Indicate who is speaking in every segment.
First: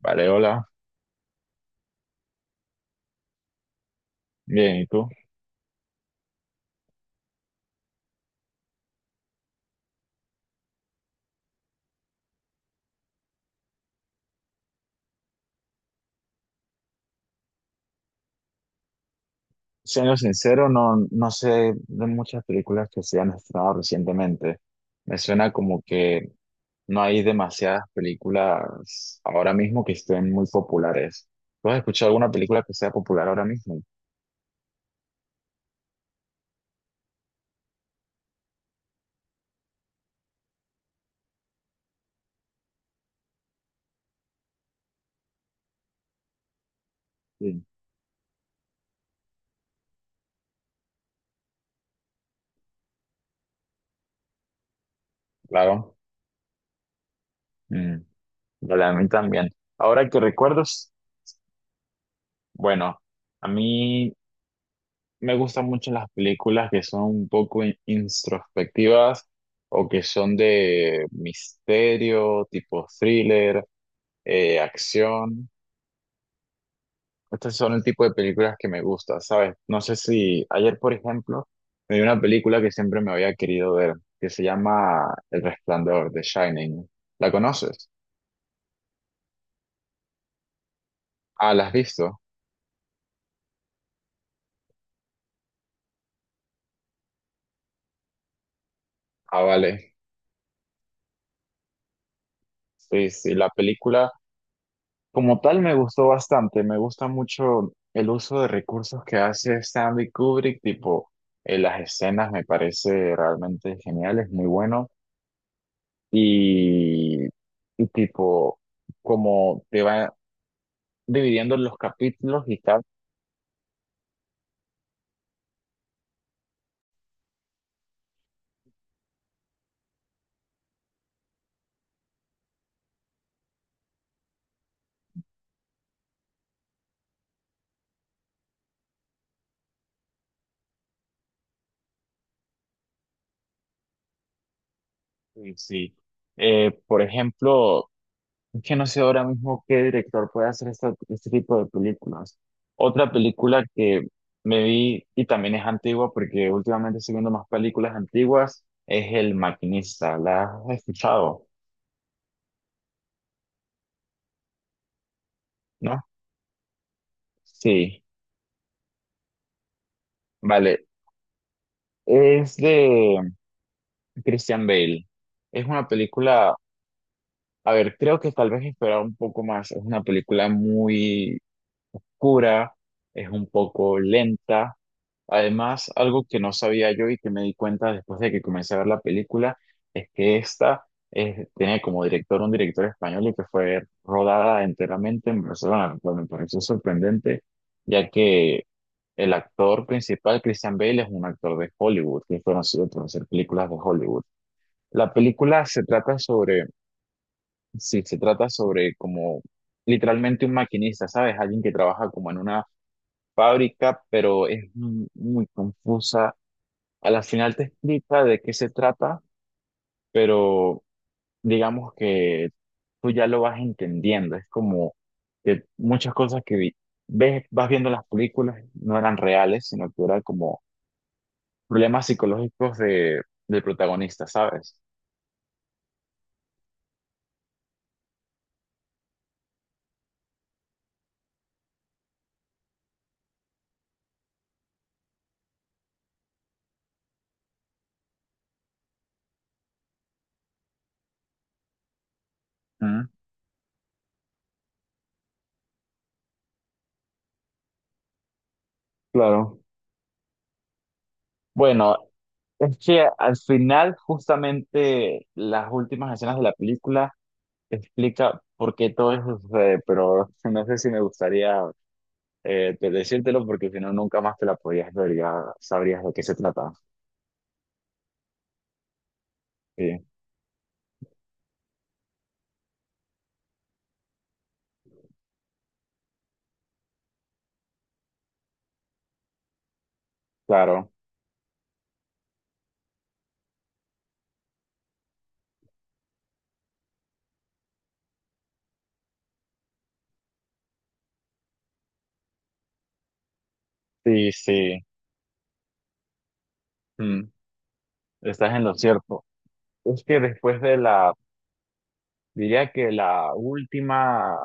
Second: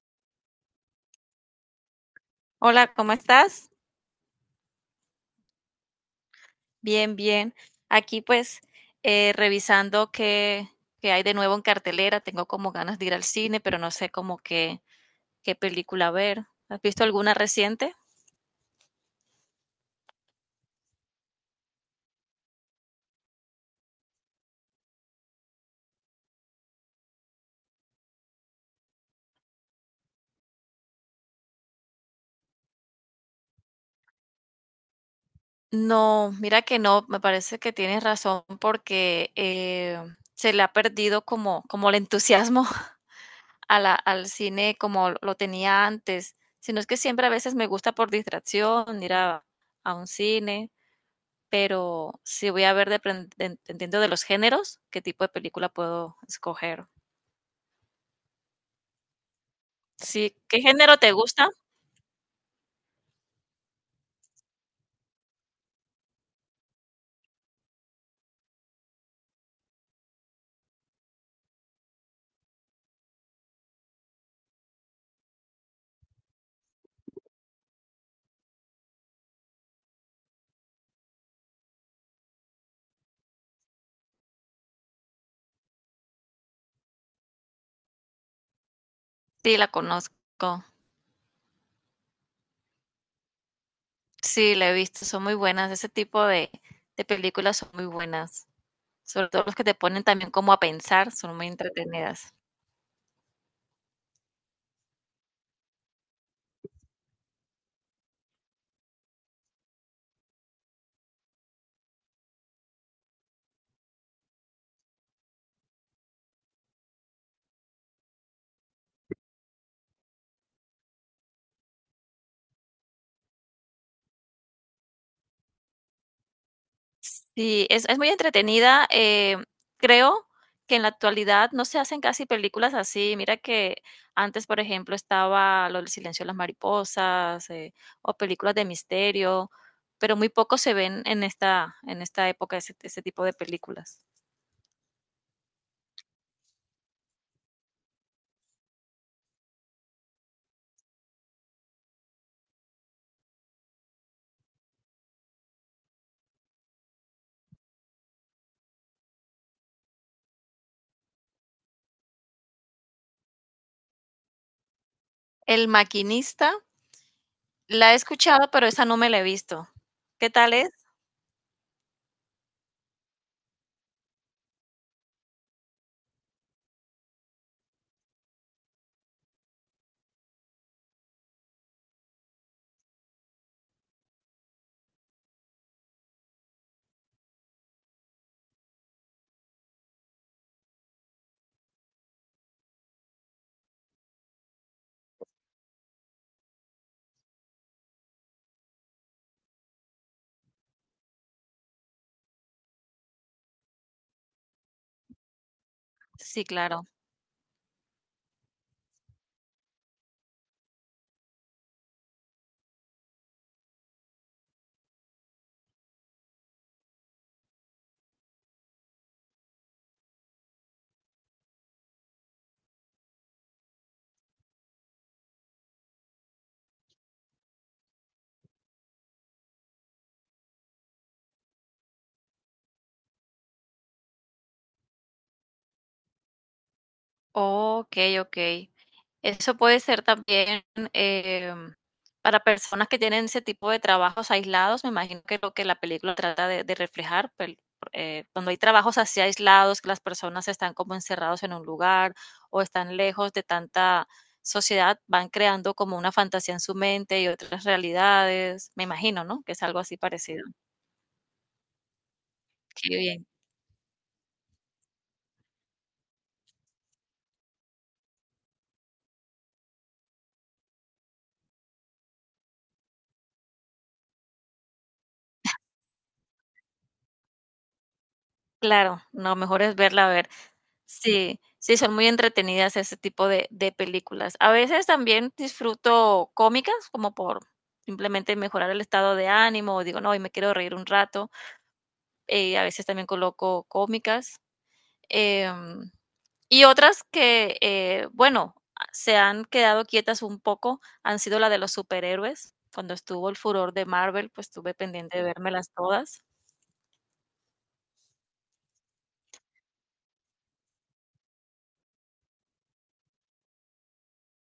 Speaker 1: Vale, hola.
Speaker 2: Hola, ¿cómo estás?
Speaker 1: Bien, ¿y tú?
Speaker 2: Bien, bien. Aquí pues revisando qué hay de nuevo en cartelera. Tengo como ganas de ir al cine, pero no sé como qué película ver. ¿Has visto alguna reciente?
Speaker 1: Siendo sincero, no, no sé de muchas películas que se han estrenado recientemente. Me suena como que no hay demasiadas películas ahora mismo que estén muy populares. ¿Tú has escuchado alguna película que sea popular ahora mismo?
Speaker 2: No, mira que no, me parece que tienes razón porque se le ha perdido como el entusiasmo al cine como lo tenía antes. Sino es que siempre a veces
Speaker 1: Sí,
Speaker 2: me gusta por distracción ir a un cine. Pero sí voy a ver dependiendo de los géneros, qué tipo de película
Speaker 1: claro.
Speaker 2: puedo escoger.
Speaker 1: Mm, vale, a mí también. Ahora que
Speaker 2: Sí, ¿qué
Speaker 1: recuerdos,
Speaker 2: género te gusta?
Speaker 1: bueno, a mí me gustan mucho las películas que son un poco introspectivas o que son de misterio, tipo thriller, acción. Estos son el tipo de películas que me gusta, ¿sabes? No sé si ayer, por ejemplo, me vi una película que siempre me había querido ver, que se llama El Resplandor, The Shining. ¿La conoces?
Speaker 2: Sí, la conozco.
Speaker 1: Ah, ¿la has visto?
Speaker 2: Sí, la he visto, son muy buenas. Ese tipo de películas son muy buenas. Sobre
Speaker 1: Ah,
Speaker 2: todo los que te
Speaker 1: vale.
Speaker 2: ponen también como a pensar, son muy entretenidas.
Speaker 1: Sí, sí, la película. Como tal, me gustó bastante. Me gusta mucho el uso de recursos que hace Stanley Kubrick, tipo las escenas me parece realmente genial, es muy bueno. Y, y tipo, como te va dividiendo los capítulos y tal.
Speaker 2: Sí, es muy entretenida. Creo que en la actualidad no se hacen casi películas así. Mira que antes, por ejemplo, estaba lo del silencio de las mariposas, o películas de misterio, pero muy poco se ven en esta época ese tipo de películas.
Speaker 1: Y sí. Por ejemplo, que no sé ahora mismo qué director puede hacer este tipo de películas. Otra película que me vi y también es antigua porque últimamente estoy viendo más películas antiguas es El Maquinista. ¿La has escuchado?
Speaker 2: El
Speaker 1: ¿No?
Speaker 2: maquinista, la he
Speaker 1: Sí,
Speaker 2: escuchado, pero esa no me la he visto. ¿Qué tal es?
Speaker 1: vale. Es de Christian Bale. Es una película, a ver, creo que tal vez esperaba un poco más. Es una película muy oscura, es un poco lenta. Además, algo que no sabía yo y que me di cuenta después de que comencé a ver la película es que esta tiene como director un director español y que fue rodada enteramente en Barcelona, lo cual me pareció sorprendente, ya que el actor principal, Christian Bale, es un actor de Hollywood, que es conocido por hacer películas de Hollywood. La película se trata
Speaker 2: Sí,
Speaker 1: sobre,
Speaker 2: claro.
Speaker 1: sí, se trata sobre como literalmente un maquinista, ¿sabes? Alguien que trabaja como en una fábrica, pero es muy confusa. A la final te explica de qué se trata, pero digamos que tú ya lo vas entendiendo. Es como que muchas cosas que ves, vas viendo en las películas no eran reales, sino que eran como problemas psicológicos de, del protagonista, ¿sabes?
Speaker 2: Okey, okey. Eso puede ser también, em, para personas que tienen ese tipo de trabajos aislados, me imagino que lo que la película trata de reflejar, pel cuando hay trabajos así aislados, que las personas están como encerrados en un lugar o están
Speaker 1: Mm,
Speaker 2: lejos de tanta sociedad, van creando como una fantasía en su mente y otras realidades. Me imagino, ¿no?, que
Speaker 1: claro.
Speaker 2: es algo así parecido.
Speaker 1: Bueno, es
Speaker 2: Qué
Speaker 1: que
Speaker 2: bien.
Speaker 1: al final, justamente las últimas escenas de la película explica por qué todo eso sucede, pero no sé si me gustaría decírtelo porque si no nunca más te la podías ver, ya sabrías de qué se trata.
Speaker 2: Claro, no, mejor es
Speaker 1: Sí,
Speaker 2: verla, a ver. Sí, sí, son muy entretenidas ese tipo de películas. A veces también disfruto cómicas, como por simplemente mejorar el estado de ánimo, o digo: "No, hoy me quiero reír un
Speaker 1: claro.
Speaker 2: rato", a veces también coloco cómicas, em, y otras que, bueno, ah, se han quedado quietas un poco, han sido la de los superhéroes. Cuando estuvo el furor de Marvel,
Speaker 1: Sí,
Speaker 2: pues, estuve
Speaker 1: sí.
Speaker 2: pendiente de vérmelas todas.
Speaker 1: Mm, estás en lo cierto. Es que después de la, diría que la última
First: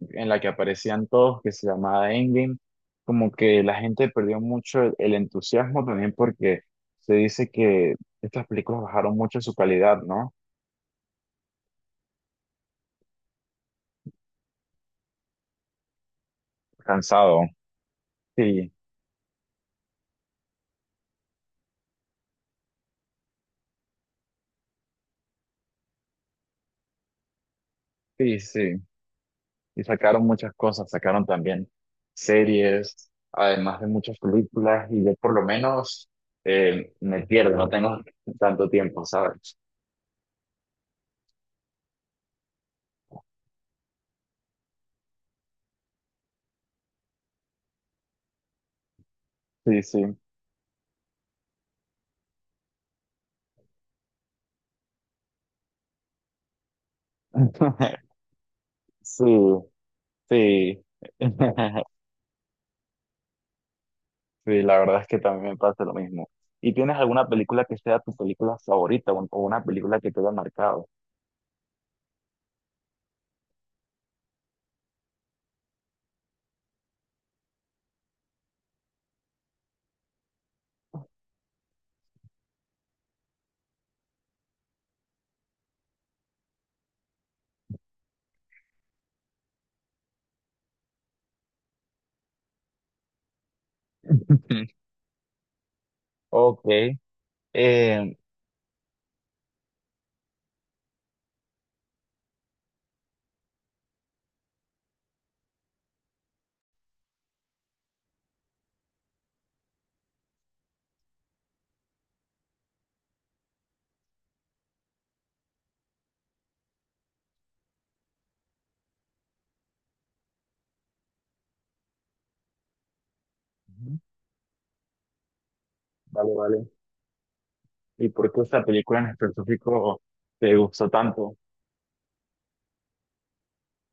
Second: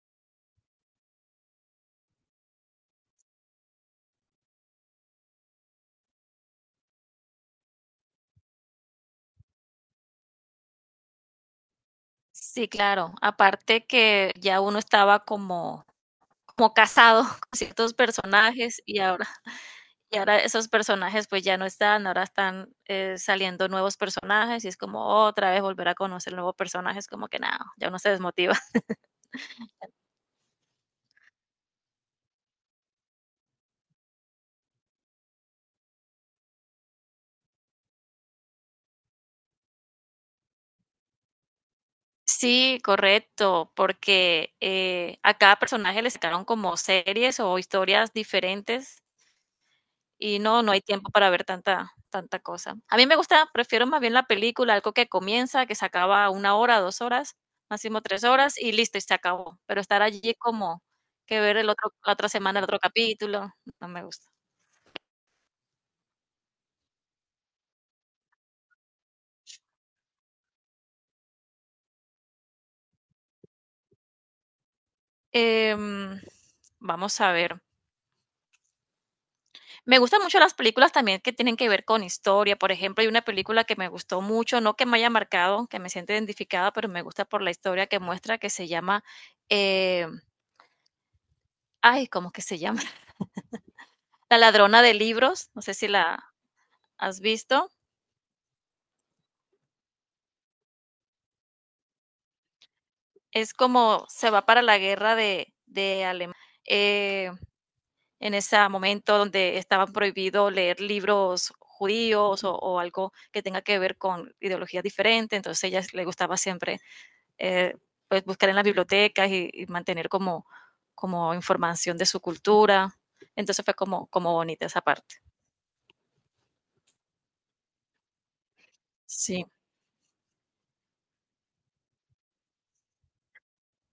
Speaker 1: en la que aparecían todos, que se llamaba Endgame, como que la gente perdió mucho el entusiasmo también porque se dice que estas películas bajaron mucho su calidad, ¿no?
Speaker 2: Sí, claro, aparte que ya uno estaba como como casado
Speaker 1: Cansado.
Speaker 2: con ciertos
Speaker 1: Sí,
Speaker 2: personajes y ahora esos personajes pues ya no están, ahora están saliendo nuevos personajes y es como otra vez volver a conocer nuevos personajes, como que nada, ya uno se
Speaker 1: sí,
Speaker 2: desmotiva.
Speaker 1: sí. Y sacaron muchas cosas, sacaron también series, además de muchas películas, y yo por lo menos me pierdo, no tengo tanto tiempo, ¿sabes?
Speaker 2: Sí, correcto, porque a cada personaje le sacaron como series o historias diferentes.
Speaker 1: Sí, sí.
Speaker 2: Y no, no hay tiempo para ver tanta tanta cosa. A mí me gusta, prefiero más bien la película, algo que comienza, que se acaba una hora, dos horas, máximo tres horas y listo, y se
Speaker 1: Sí,
Speaker 2: acabó. Pero estar allí
Speaker 1: sí.
Speaker 2: como que ver el otro, la otra semana, el otro capítulo, no me gusta.
Speaker 1: Sí, la verdad es que también me pasa lo mismo. ¿Y tienes alguna película que sea tu película favorita o una película que te haya marcado?
Speaker 2: Em, Vamos a ver. Me gustan mucho las películas también que tienen que ver con historia. Por ejemplo, hay una película que me gustó mucho, no que me haya marcado, que me siente identificada, pero me gusta por la historia que muestra, que se llama, eh, ay, ¿cómo que se llama? La ladrona de libros, no sé si la
Speaker 1: Ok.
Speaker 2: has visto,
Speaker 1: eh,
Speaker 2: es como se va para la guerra de Alemania. eh, en ese momento donde estaban prohibidos leer libros judíos o algo que tenga que ver con ideologías diferentes, entonces a ella le gustaba siempre eh, pues buscar en las bibliotecas y mantener como información de su cultura, entonces fue como bonita esa parte.
Speaker 1: vale, vale. ¿Y por qué esta película en
Speaker 2: Sí.
Speaker 1: específico te gustó tanto?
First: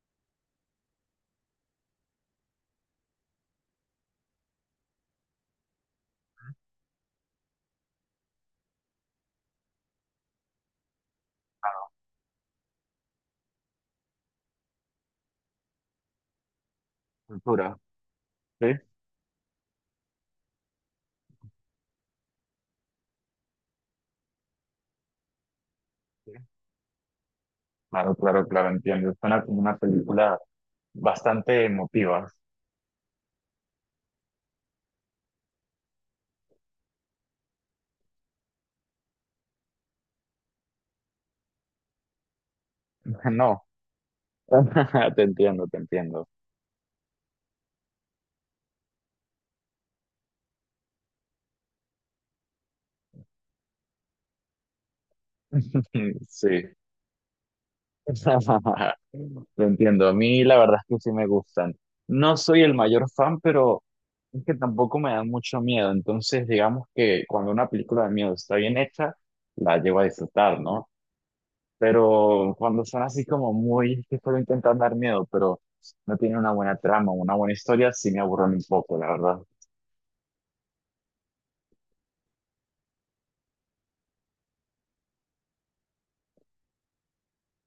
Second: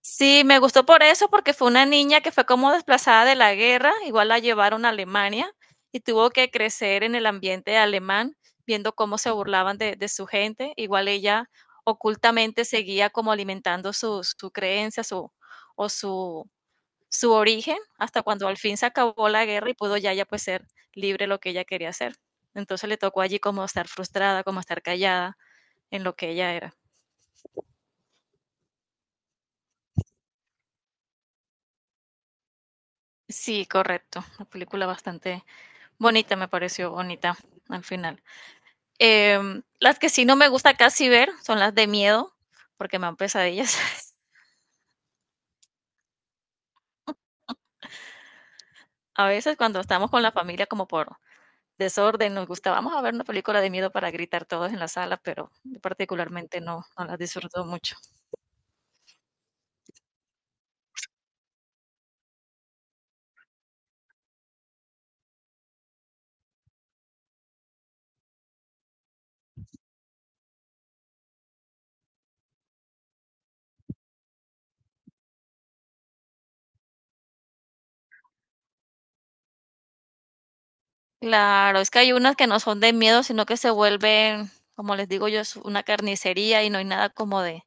Speaker 2: Sí, me gustó por eso, porque fue una niña que fue como desplazada de la guerra, igual la llevaron a Alemania y tuvo que crecer en el ambiente alemán, viendo cómo se burlaban de su gente. Igual ella ocultamente seguía como alimentando su creencia, su, o su, su
Speaker 1: Cultura,
Speaker 2: origen, hasta cuando al fin se acabó la guerra y pudo ya, ya pues ser libre lo que ella quería hacer. Entonces le tocó allí como estar frustrada, como estar callada en lo que
Speaker 1: ¿sí?
Speaker 2: ella era.
Speaker 1: Claro, claro, claro, entiendo. Suena como una película bastante emotiva.
Speaker 2: Sí, correcto. Una película bastante bonita, me pareció bonita al final. Las que sí no me gusta casi ver son las de miedo, porque me dan
Speaker 1: No,
Speaker 2: pesadillas.
Speaker 1: te entiendo, te entiendo.
Speaker 2: A veces cuando estamos con la familia como por desorden, nos gusta, vamos a ver una película de miedo para gritar todos en la sala, pero yo particularmente
Speaker 1: Sí.
Speaker 2: no, no las disfruto mucho.
Speaker 1: lo entiendo. A mí la verdad es que sí me gustan. No soy el mayor fan, pero es que tampoco me da mucho miedo. Entonces, digamos que cuando una película de miedo está bien hecha, la llevo a disfrutar, ¿no? Pero cuando son así como muy, que solo intentan dar miedo, pero no tienen una buena trama, una buena historia, sí me aburren un poco, la verdad.
Speaker 2: Claro, es que hay unas que no son de miedo, sino que se vuelven, como les digo yo, es una carnicería y no hay nada como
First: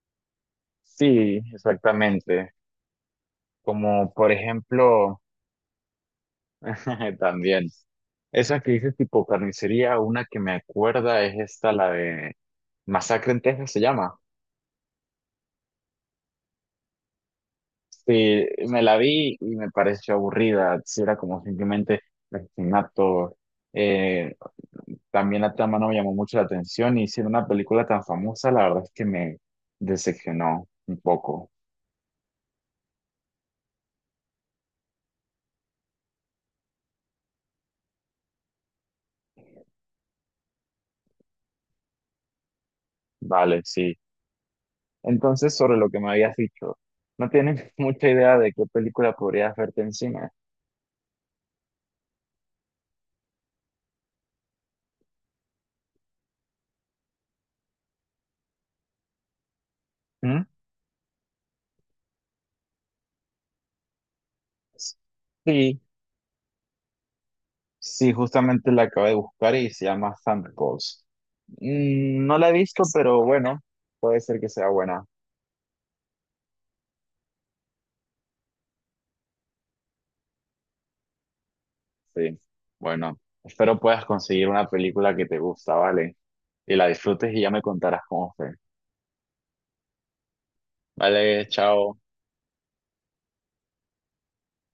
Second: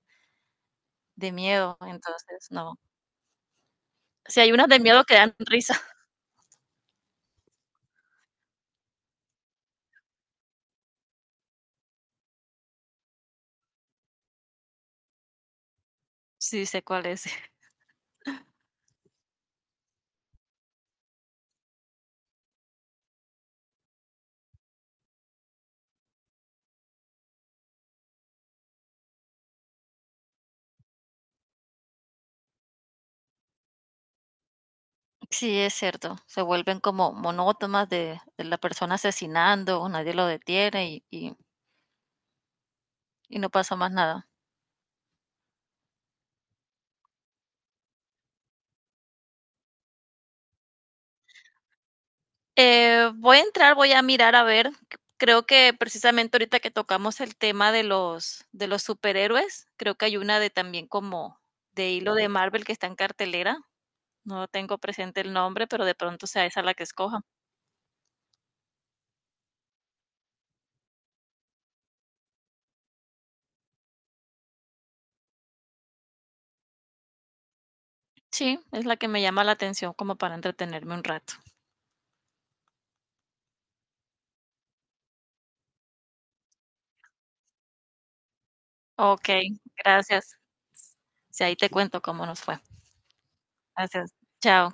Speaker 2: de
Speaker 1: Sí,
Speaker 2: miedo, entonces
Speaker 1: exactamente.
Speaker 2: no.
Speaker 1: Como por
Speaker 2: Si hay unas de miedo que
Speaker 1: ejemplo,
Speaker 2: dan risa,
Speaker 1: también, esa que dices tipo carnicería, una que me acuerda es esta, la de Masacre en Texas se llama.
Speaker 2: sí sé cuál es.
Speaker 1: Sí, me la vi y me pareció aburrida, sí era como simplemente asesinato. Eh, también la trama no me llamó mucho la atención y siendo una película tan famosa, la verdad es que me decepcionó un poco.
Speaker 2: Sí, es cierto, se vuelven como monótonas de la persona asesinando, nadie lo detiene y no
Speaker 1: Vale,
Speaker 2: pasa más
Speaker 1: sí.
Speaker 2: nada.
Speaker 1: Entonces, sobre lo que me habías dicho, no tienes mucha idea de qué película podrías verte encima.
Speaker 2: Voy a entrar, voy a mirar a ver. Creo que precisamente ahorita que tocamos el tema de los superhéroes, creo que hay una
Speaker 1: ¿Mm?
Speaker 2: de también como de hilo de Marvel que está en cartelera. No tengo presente el nombre,
Speaker 1: Sí,
Speaker 2: pero de pronto sea esa la que escoja.
Speaker 1: sí, justamente la acabé de buscar y se llama Thunderbolts. Mm, no la he visto, pero bueno, puede ser que sea buena.
Speaker 2: Sí, es la que me llama la atención como para entretenerme un rato.
Speaker 1: Sí, bueno, espero puedas conseguir una película que te gusta, ¿vale? Y la disfrutes y ya me contarás cómo fue.
Speaker 2: Ok, gracias. Si
Speaker 1: Vale,
Speaker 2: ahí te
Speaker 1: chao.
Speaker 2: cuento cómo nos fue. Gracias. Chao.